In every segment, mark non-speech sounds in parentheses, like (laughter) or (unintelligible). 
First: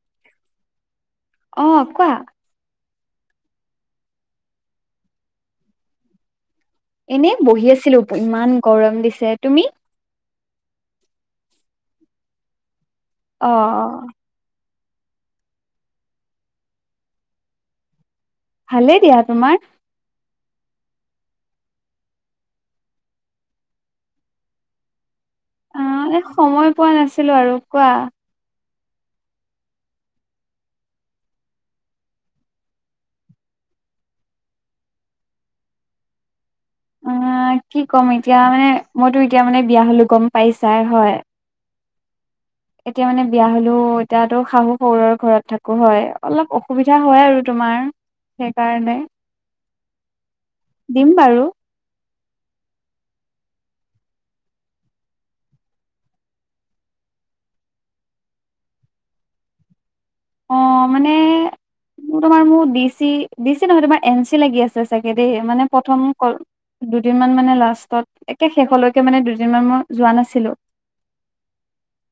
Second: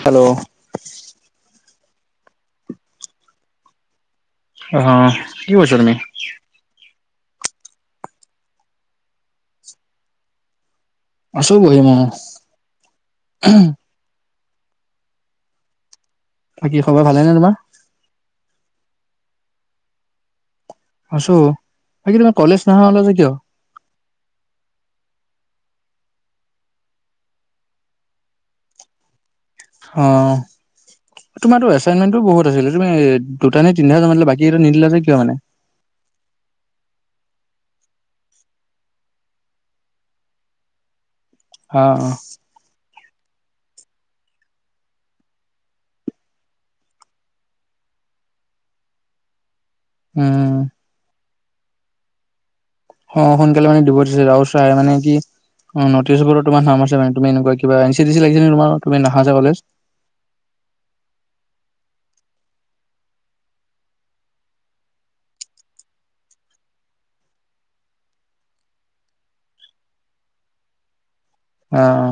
Hello. অঁ, কোৱা। অঁ কি কৈছা তুমি? এনেই বহি আছিলো ইমান গৰম দিছে, তুমি? আছো বহি মই। অ। বাকী খবৰ ভালেনে তোমাৰ? ভালে দিয়া, তোমাৰ? আছো, বাকী তোমাৰ কলেজ নহা হলা যে কিয়? অঁ এ সময় পোৱা নাছিলো আৰু, কোৱা। অঁ। তোমাৰো এচাইনমেণ্টটো বহুত আছিলে, তুমি দুটা নে তিনি হাজাৰ মানে বাকী এটা নিদিলে যে কিয় মানে? এ কি ক'ম এতিয়া মানে মইতো এতিয়া মানে বিয়া হলো গম পাইছাই হয়। অঁ এতিয়া মানে বিয়া হলো এতিয়াতো শাহু শহুৰৰ ঘৰত থাকো হয় অলপ অসুবিধা হয় আৰু তোমাৰ। সেইকাৰণে। উম। দিম বাৰু। অঁ সোনকালে মানে দিব দিছে ৰাও চাই মানে কি (inaudible) অঁ মানে তোমাৰ মো বি চি ডি চি নহয় তোমাৰ এন চি লাগি আছে চাগে দেই মানে প্ৰথম ক দুদিনমান মানে লাষ্টত একে শেষলৈকে মানে দুদিনমান মই যোৱা নাছিলোঁ। অঁ।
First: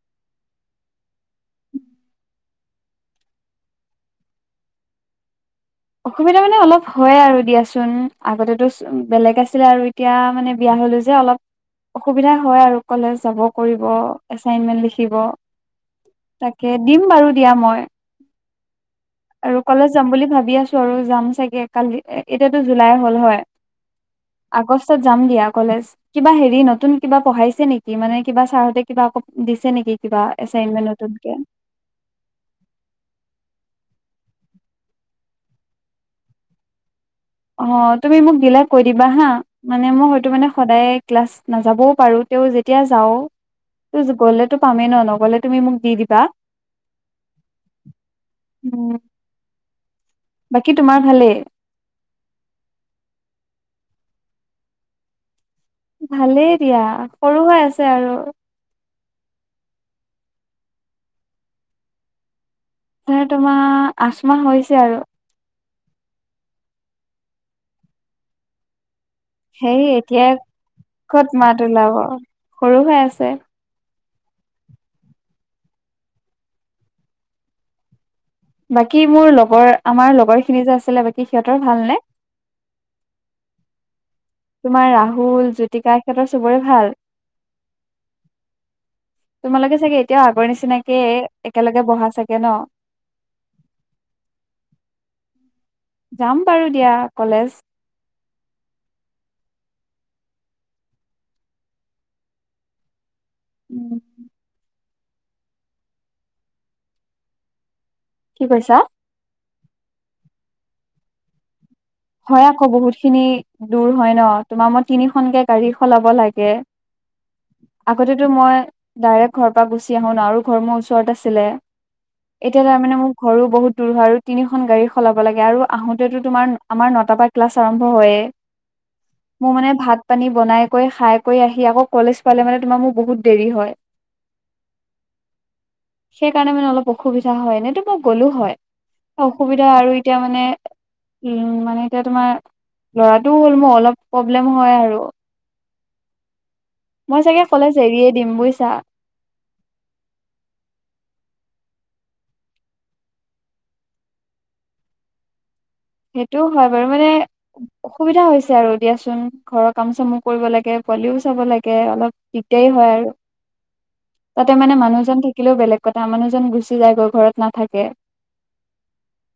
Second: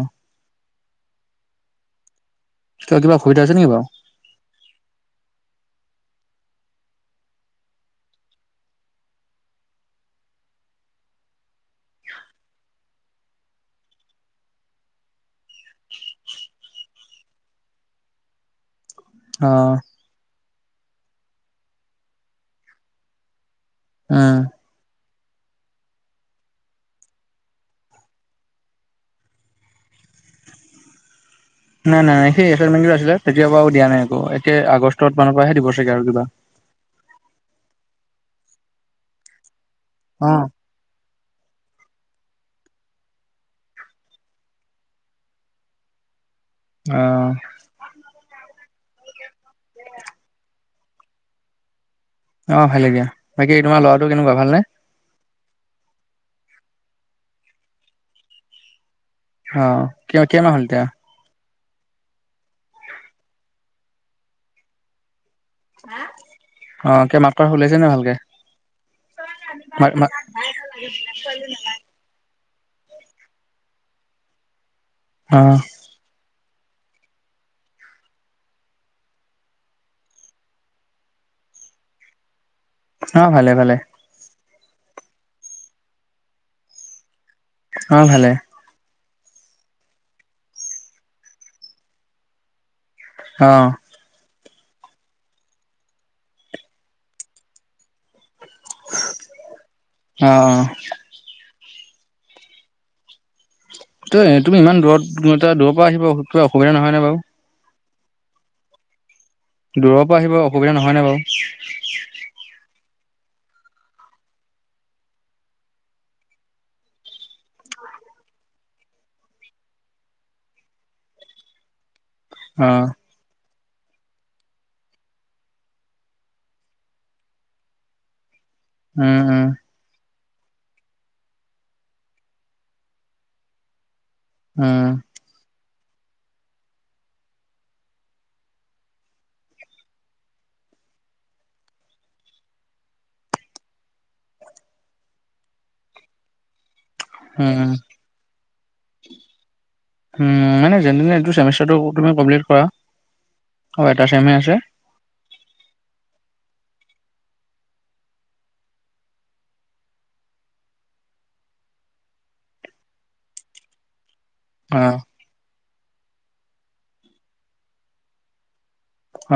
কিবা অসুবিধা হৈছে নেকি বাৰু? অসুবিধা মানে অলপ হয় আৰু দিয়াচোন, আগতেতো বেলেগ আছিলে আৰু এ তিয়া মানে বিয়া হলো যে অলপ অসুবিধা হয় আৰু কলেজ যাব কৰিব এচাইনমেণ্ট লিখিব। তাকে দিম বাৰু দিয়া মই। অ আৰু কলেজ যাম বুলি ভাবি আছো আৰু, যাম চাগে কালি এ এতিয়াতো জুলাই হ'ল হয়। উম। আগষ্টত যাম দিয়া কলেজ। কিবা হেৰি নতুন কিবা পঢ়াইছে নেকি মানে কিবা ছাৰহঁতে কিবা আকৌ দিছে নেকি? কিবা এচাইনমেণ্ট নতুনকে, নাই নাই সেই এচাইনমেণ্টটো আছিলে তেতিয়া পৰা আৰু দিয়া নাই একো। এতিয়া আগষ্টত মানৰ পৰাহে দিব চাগে আৰু কিবা। অ তুমি মোক দিলে কৈ দিবা হা, মানে মই হয়টো অ মানে সদায় ক্লাছ নাযাবও পাৰো, তেউ যেতিয়া যাও গ'লে তো পামেই ন নগলে তুমি মোক দি দিবা। অ। উম। বাকী তোমাৰ ভালেই? অঁ ভালেই দিয়া, বাকী তোমাৰ ল'ৰাটো কেনেকুৱা ভালনে? ভালেই দিয়া, সৰু হৈ আছে আৰু। অ কে কেইমাহ হ'ল এতিয়া? ধৰ, তোমাৰ আঠমাহ হৈছে আৰু। অ, কি মাতষাৰ উলাইছে নাই ভালকে? সেই মা মা এতিয়া ক'ত মাত ওলাব সৰু হৈ আছে। অঁ। বাকী মোৰ লগৰ আমাৰ লগৰ খিনি যে আছিলে বাকী সিহঁতৰ ভালনে? অঁ, ভালে ভালে। তোমাৰ ৰাহুল, জ্যোতিকা সিহঁতৰ চবৰে ভাল? অঁ, ভালেই। তোমালোকে চাগে এতিয়াও আগৰ নিচিনাকে একেলগে বহা চাগে ন? অঁ। যাম বাৰু দিয়া কলেজ। অ অ। উম। তুমি, তুমি ইমান দূৰত কিলোমিটাৰ দূৰ পৰা আহিব কিবা অসুবিধা নহয়নে বাৰু? কি কৈছা? দূৰৰ পৰা আহিব অসুবিধা নহয়নে বাৰু? হয় আক বহুত খিনি দূৰ হয় ন, তোমাৰ মই তিনিখনকে গাড়ী সলাব লাগে। আগতেতো মই ডাইৰেক্ট ঘৰ পৰা গুচি আহো ন, আৰু ঘৰ মোৰ ওচৰত আছিলে। এতিয়া অ তাৰমানে মোক ঘৰো বহুত দূৰ হয়, আৰু তিনিখন গাড়ী সলাব লাগে আৰু আহোতেতো তোমাৰ আমাৰ নটা পৰা ক্লাছ আৰম্ভ হয়ে, উম উম মোৰ মানে ভাত পানী বনাই কৈ, খাই কৈ আহি আকৌ কলেজ পালে মানে তোমাৰ মোৰ বহুত দেৰি হয়। উম। সেইকাৰণে মানে অলপ অসুবিধা হয়, এনেইতো মই গ'লো হয়। অসুবিধা আৰু এতিয়া মানে উম, মানে এতিয়া তোমাৰ ল'ৰাটোও হ'ল মোৰ অলপ প্ৰব্লেম হয় আৰু। মই চাগে উম কলেজ এৰিয়ে দিম বুইছা। উম, মানে যেনে তেনে এইটো চেমিষ্টাৰটো তুমি কমপ্লিট কৰা। আৰু এটা ছেম হে আছে। সেইটোও হয় বাৰু মানে অসুবিধা হৈছে আৰু দিয়াচোন ঘৰৰ কাম চামু কৰিব লাগে পোৱালিও চাব লাগে, অলপ দিকদাৰি হয় আৰু। (unintelligible) তাতে মানে অ মানুহজন থাকিলেও বেলেগ কথা মানুহজন গুচি যায়গৈ ঘৰত নাথাকে।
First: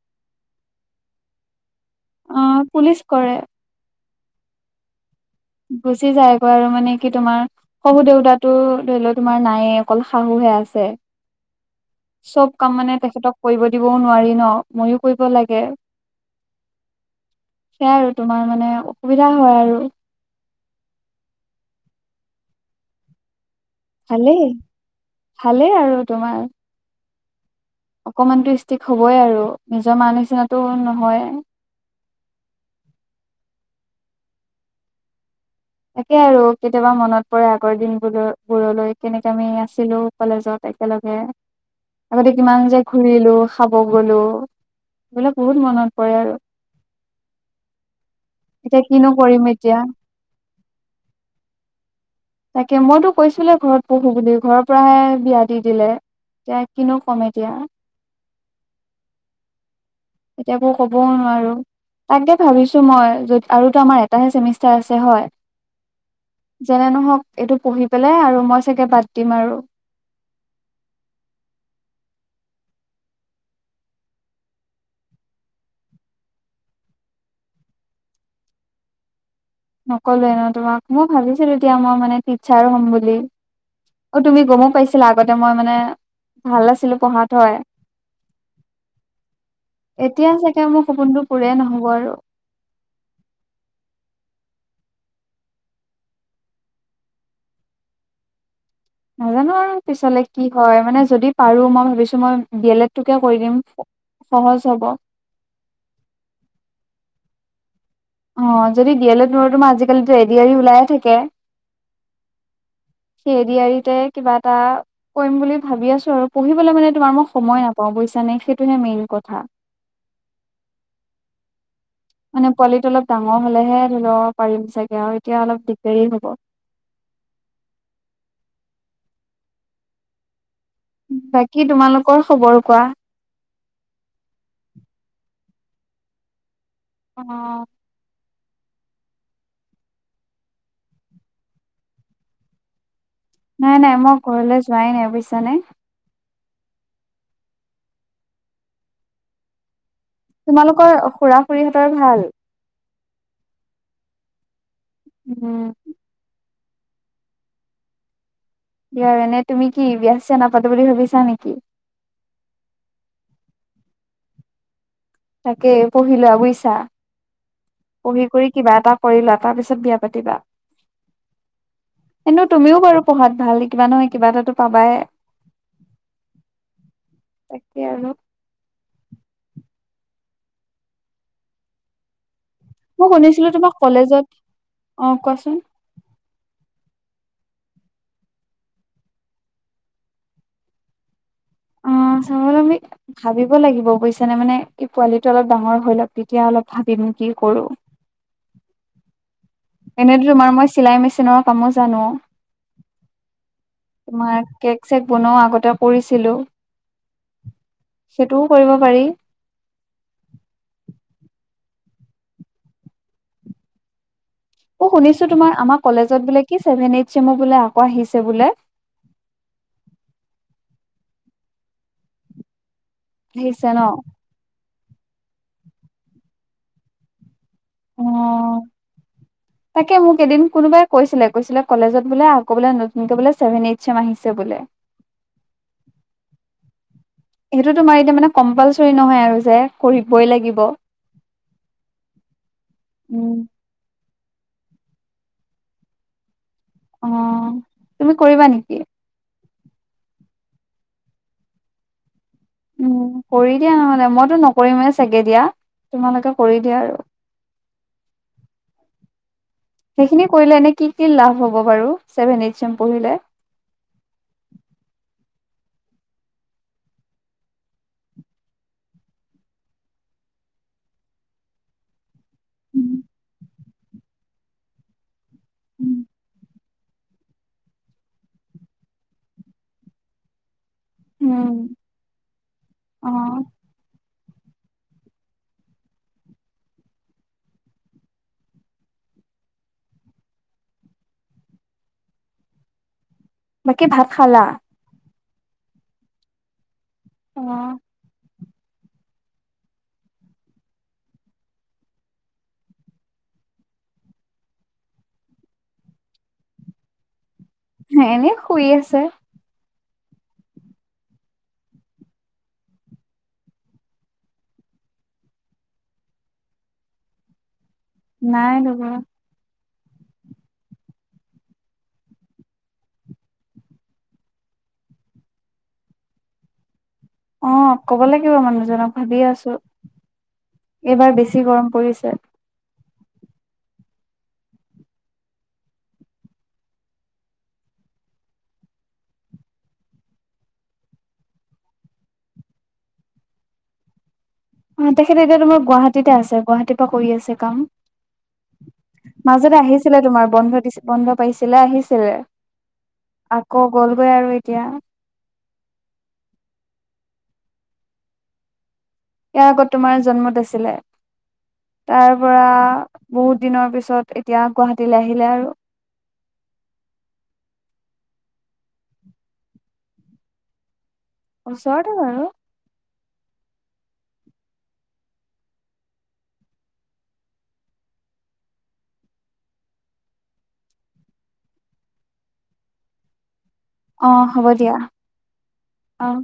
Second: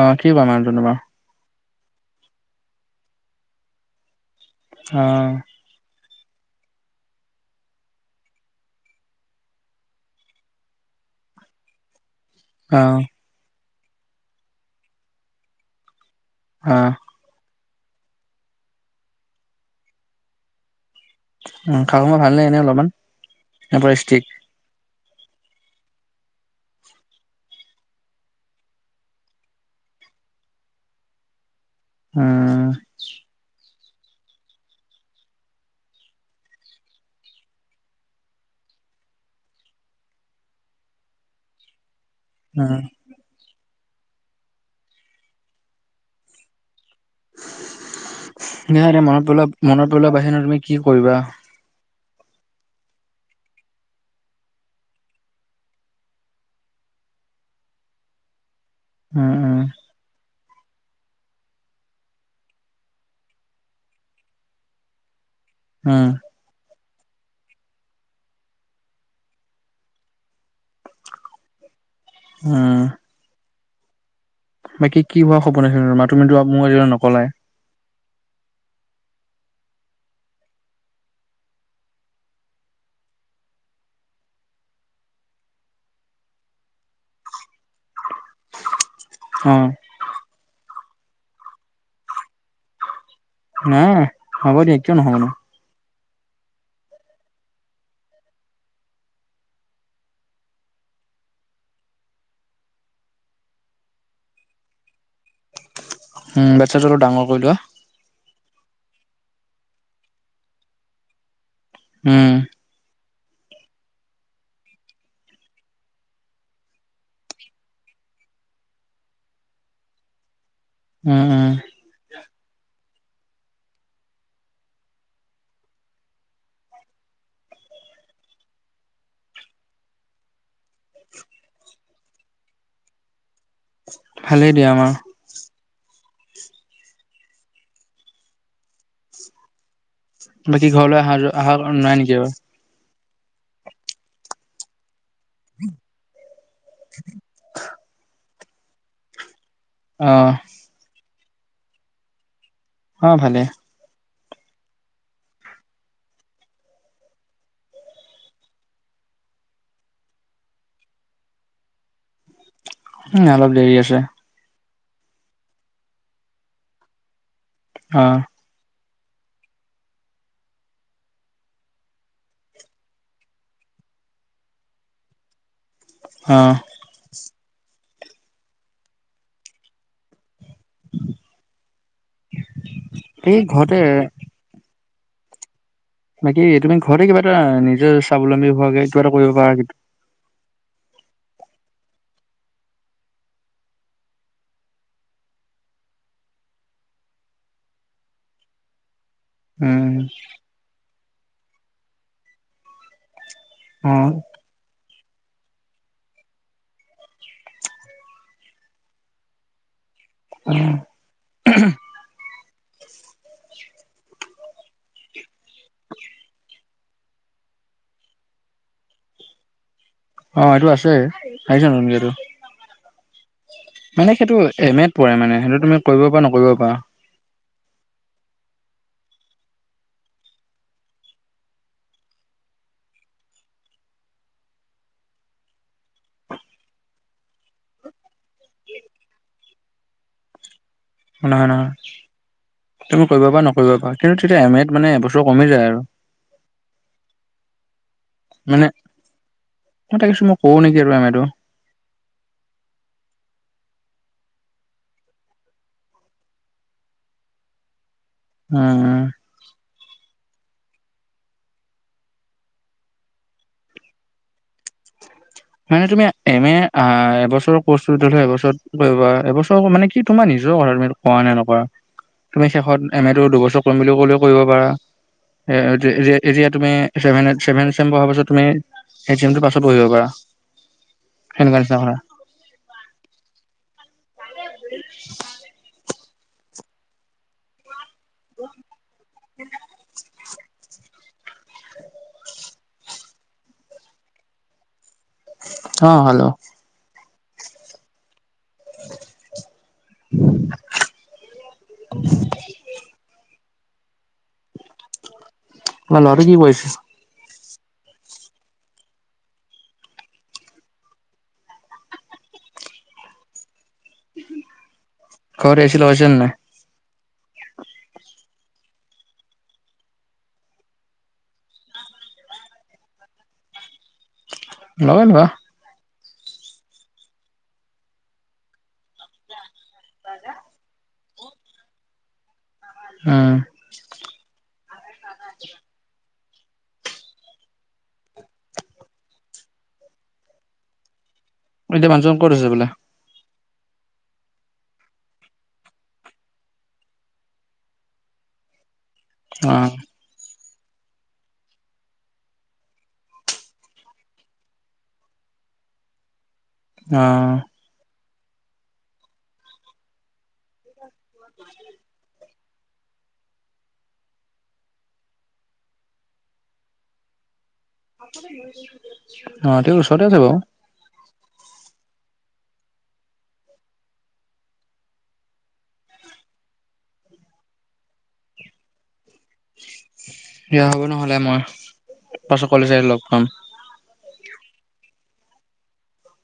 অঁ, কি কৰে মানুহজন তোমাৰ? অঁ, পুলিচ কৰে। অঁ' গুচি যায়গৈ আৰু মানে কি তোমাৰ- শহু দেউতাটো ধৰি লও তোমাৰ নায়ে, অকল শাহুহে আছে। চব কাম অ মানে তেখেতক কৰিব দিবও নোৱাৰি ন, ময়ো কৰিব লাগে। অঁ' সেয়া আৰু তোমাৰ মানে অসুবিধা হয় আৰু। উম, শাহু মা ভাল নে এনে অলমান। ভালেই, ভালেই আৰু তোমাৰ। অকমান টো ষ্টিক হবই আৰু নিজৰ মাৰ নিচিনাটো নহয়। উম'। তাকে আৰু কেতিয়াবা মনত পৰে আগৰ দিন বোলৈ বোৰলৈ কেনেকে আমি আছিলো। কলেজত একেলগে। (inaudible) আগতে কিমান উম যে ঘূৰিলো খাব গলো, এইবিলাক বহুত মনত পৰে আৰু। ন এতিয়া এয়া কিনো মনত কৰিম পৰিল এতিয়া মনত পৰিল বা এনেই তুমি কি কৰিবা? তাকে মইতো কৈছিলোৱে ঘৰত পঢ়ো বুলি, ঘৰৰ পৰাহে বিয়া দি দিলে। এতিয়া, কিনো কম এতিয়া? উম উম' এতিয়া একো কবও নোৱাৰো। তাকে ভাবিছো মই যত আৰু টো আমাৰ এটাহে চেমিষ্টাৰ আছে হয়। উম' যেনে নহওক এইটো পঢ়ি পেলাই আৰু মই চাগে বাদ দিম আৰু। উম' বাকী কি হোৱা সপোন আছিল তুমাৰ? তুমিতো মোক আজিলৈ নকলাই। নকললোৱে ন তোমাক, মই ভাবিছিলো দিয়া মই মানে টিচাৰ হ'ম বুলি। আও তুমি গমো পাইছিলা, আগতে মই মানে ভাল আছিলো পঢ়াত হয়। উম' এতিয়া চাগে মোৰ সপোনটো পুৰে নহব আৰু। নাই হ'ব দিয়া, কিয় নহব নো? নাজানো আৰু পিছলে কি হয়? মানে যদি পাৰোঁ মই ভাবিছোঁ মই দি এল এডটোকে কৰি দিম। সহজ হব। উম' বাতচ্ছাটো অলপ ডাঙৰ কৰি লোৱা। অঁ যদি দি এল এড নোৱাৰো তোমাৰ আজিকালিতো এড আৰ ই ওলায়ে থাকে। উম' C A D R E তে কিবা এটা- কৰিম বুলি ভাবি আছো আৰু, পঢ়িবলে মানে তোমাৰ মই সময়ে নাপাওঁ বুইছা নে সেইটোহে মেইন কথা। উম' উম' মানে পোৱালিটো অলপ ডাঙৰ হলেহে ধৰি ল পাৰিম চাগে আও, এতিয়া অলপ দিগদাৰি হ'ব। বাকী তোমালোকৰ খবৰ কোৱা? ভালেই দিয়া আমাৰ। অঁ' বাকী ঘৰলৈ অহা যোৱা অহা নাই নেকি আৰু? নাই, নাই মই ঘৰলৈ যোৱাই নাই বুছা নে? (unintelligible) অ, তোমালোকৰ খুৰা-খুৰীহঁতৰ ভাল? অ, ভালে। উম, কি এনে তুমি কি বিয়া, চিয়া নাপাতো বুলি ভাবিছা নেকি? উম, অলপ দেৰি আছে। তাকে পঢ়ি লোৱা বুজিছা, অ পঢ়ি কৰি কিবা এটা কৰি লোৱা, তাৰ পিছত বিয়া পাতিবা। কিন্তু তুমিও বাৰু পঢ়াত ভাল, কিবা নহয় কিবা এটাটো পাবাই। অ, তাকে আৰু। (inaudible) মই এই শুনিছিলো তোমাৰ ঘৰতে কলেজত অ, কোৱাচোন? বাকী তুমি ঘৰতে কিবা এটা নিজে স্বাৱলম্বী হোৱাকে কিবা এটা কৰিব পাৰা কিন্তু। অ, স্বাৱলম্বী ভাবিব লাগিব বুজিছা নে, মানে এই পোৱালিটো অলপ ডাঙৰ হৈ লওকঁ তেতিয়া অলপ ভাবিম কি কৰো। উম, এনেতো তোমাৰ মই চিলাই মেচিনৰ কামো জানো, অ তোমাৰ কেক, চেক বনাও আগতে কৰিছিলো, সেইটোও কৰিব পাৰি। উম, অ, শুনিছো তোমাৰ, আমাৰ কলেজত বোলে, কি চছেভেন, এইচ, ছেমৰ বোলে আকৌ আহিছে বোলে। অ, এইটো আছে, আহিছে নতুনকে। আহিছে ন,? মানে সেইটো এম, এত, পৰে মানে, সেইটো তুমি কৰিব, পাৰা নকৰিব পাৰা। অ তাকে মোক এদিন কোনোবাই কৈছিলে, কৈছিলে কলেজত বোলে আকৌ‌ নতুনকৈ বোলে চছেভেন, এইট, চেম আহিছে বোলে। সেইটো তোমাৰ এতিয়া মানে কম্পালচৰি নহয় আৰু যে, কৰিবই লাগিব। নহয়, নহয় তুমি কৰিব উম পাৰা নকৰিব পাৰা। কিন্তু তেতিয়া এমেট মানে এবছৰ কমি যায় আৰু। অ, তুমি কৰিবা মানে নেকি? মই ভাবিছো, মই কৰো নেকি এইবাৰ এমেটো। উম, কৰি দিয়া নহালে। মইতো নকৰিমে চাগে দিয়া তোমালোকে কৰি দিয়া আৰু। উম, সেইখিনি কৰিলে এনে কি কি লাভ হ'ব বাৰু, ছেভেন, এইচ, এম পঢ়িলে। মানে তুমি এম এ, এবছৰৰ কোৰচটো এবছৰত কৰিব পাৰা, এবছৰ মানে কি তোমাৰ নিজৰ কথা, তুমি কৰা নে, নকৰা। তুমি শেষত উম এম, এটো দুবছৰ কৰিম বুলি ক'লেও কৰিব পাৰা। (inaudible) তুমি, ছেভেন, এইচ, এম পঢ়াৰ পাছত তুমি পাছত পঢ়িব পাৰা। সেনেকোৱা নিচিনা হয়। অ, (inaudible) বাকী ভাত খালা? অ, খালো। অ'। ন লৰাটো কি কৰি‌ আছে? এনেই শুই আছে। ঘৰত এই চি লগাইছিল নাই? নাই লগোৱা। লগা লগা। অ ক'ব লাগিব মানুহজনক, ভাবিয়ে আছো। পা। এইবাৰ বেছি গৰম পৰিছে। উম। আ। এতিয়া মানুহজন ক'ত আছে বোলে? অ' তেখেত এতিয়া তোমাৰ গুৱাহাটীতে আছে। গুৱাহাটীৰ পৰা কৰি আছে কাম। মাজতে অ', আহিছিলে তোমাৰ বন্ধ দিছিল। বন্ধ পাইছিলে আহিছিলে, আকৌ গ'লগৈ আৰু এতিয়া। অ'। ইয়াৰ আগত তোমাৰ জন্মত আছিলে। তাৰ পৰা বহুত দিনৰ পিছত এতিয়া গুৱাহাটীলৈ আহিলে আৰু। অ' তেওঁ ওচৰতে আছে বাৰু। ওচৰতে আৰু। দিয়া হ'ব নহ'লে মই পাছত পাছত কলেজ আহিলে লগ পাম। অ' হ'ব দিয়া। অ'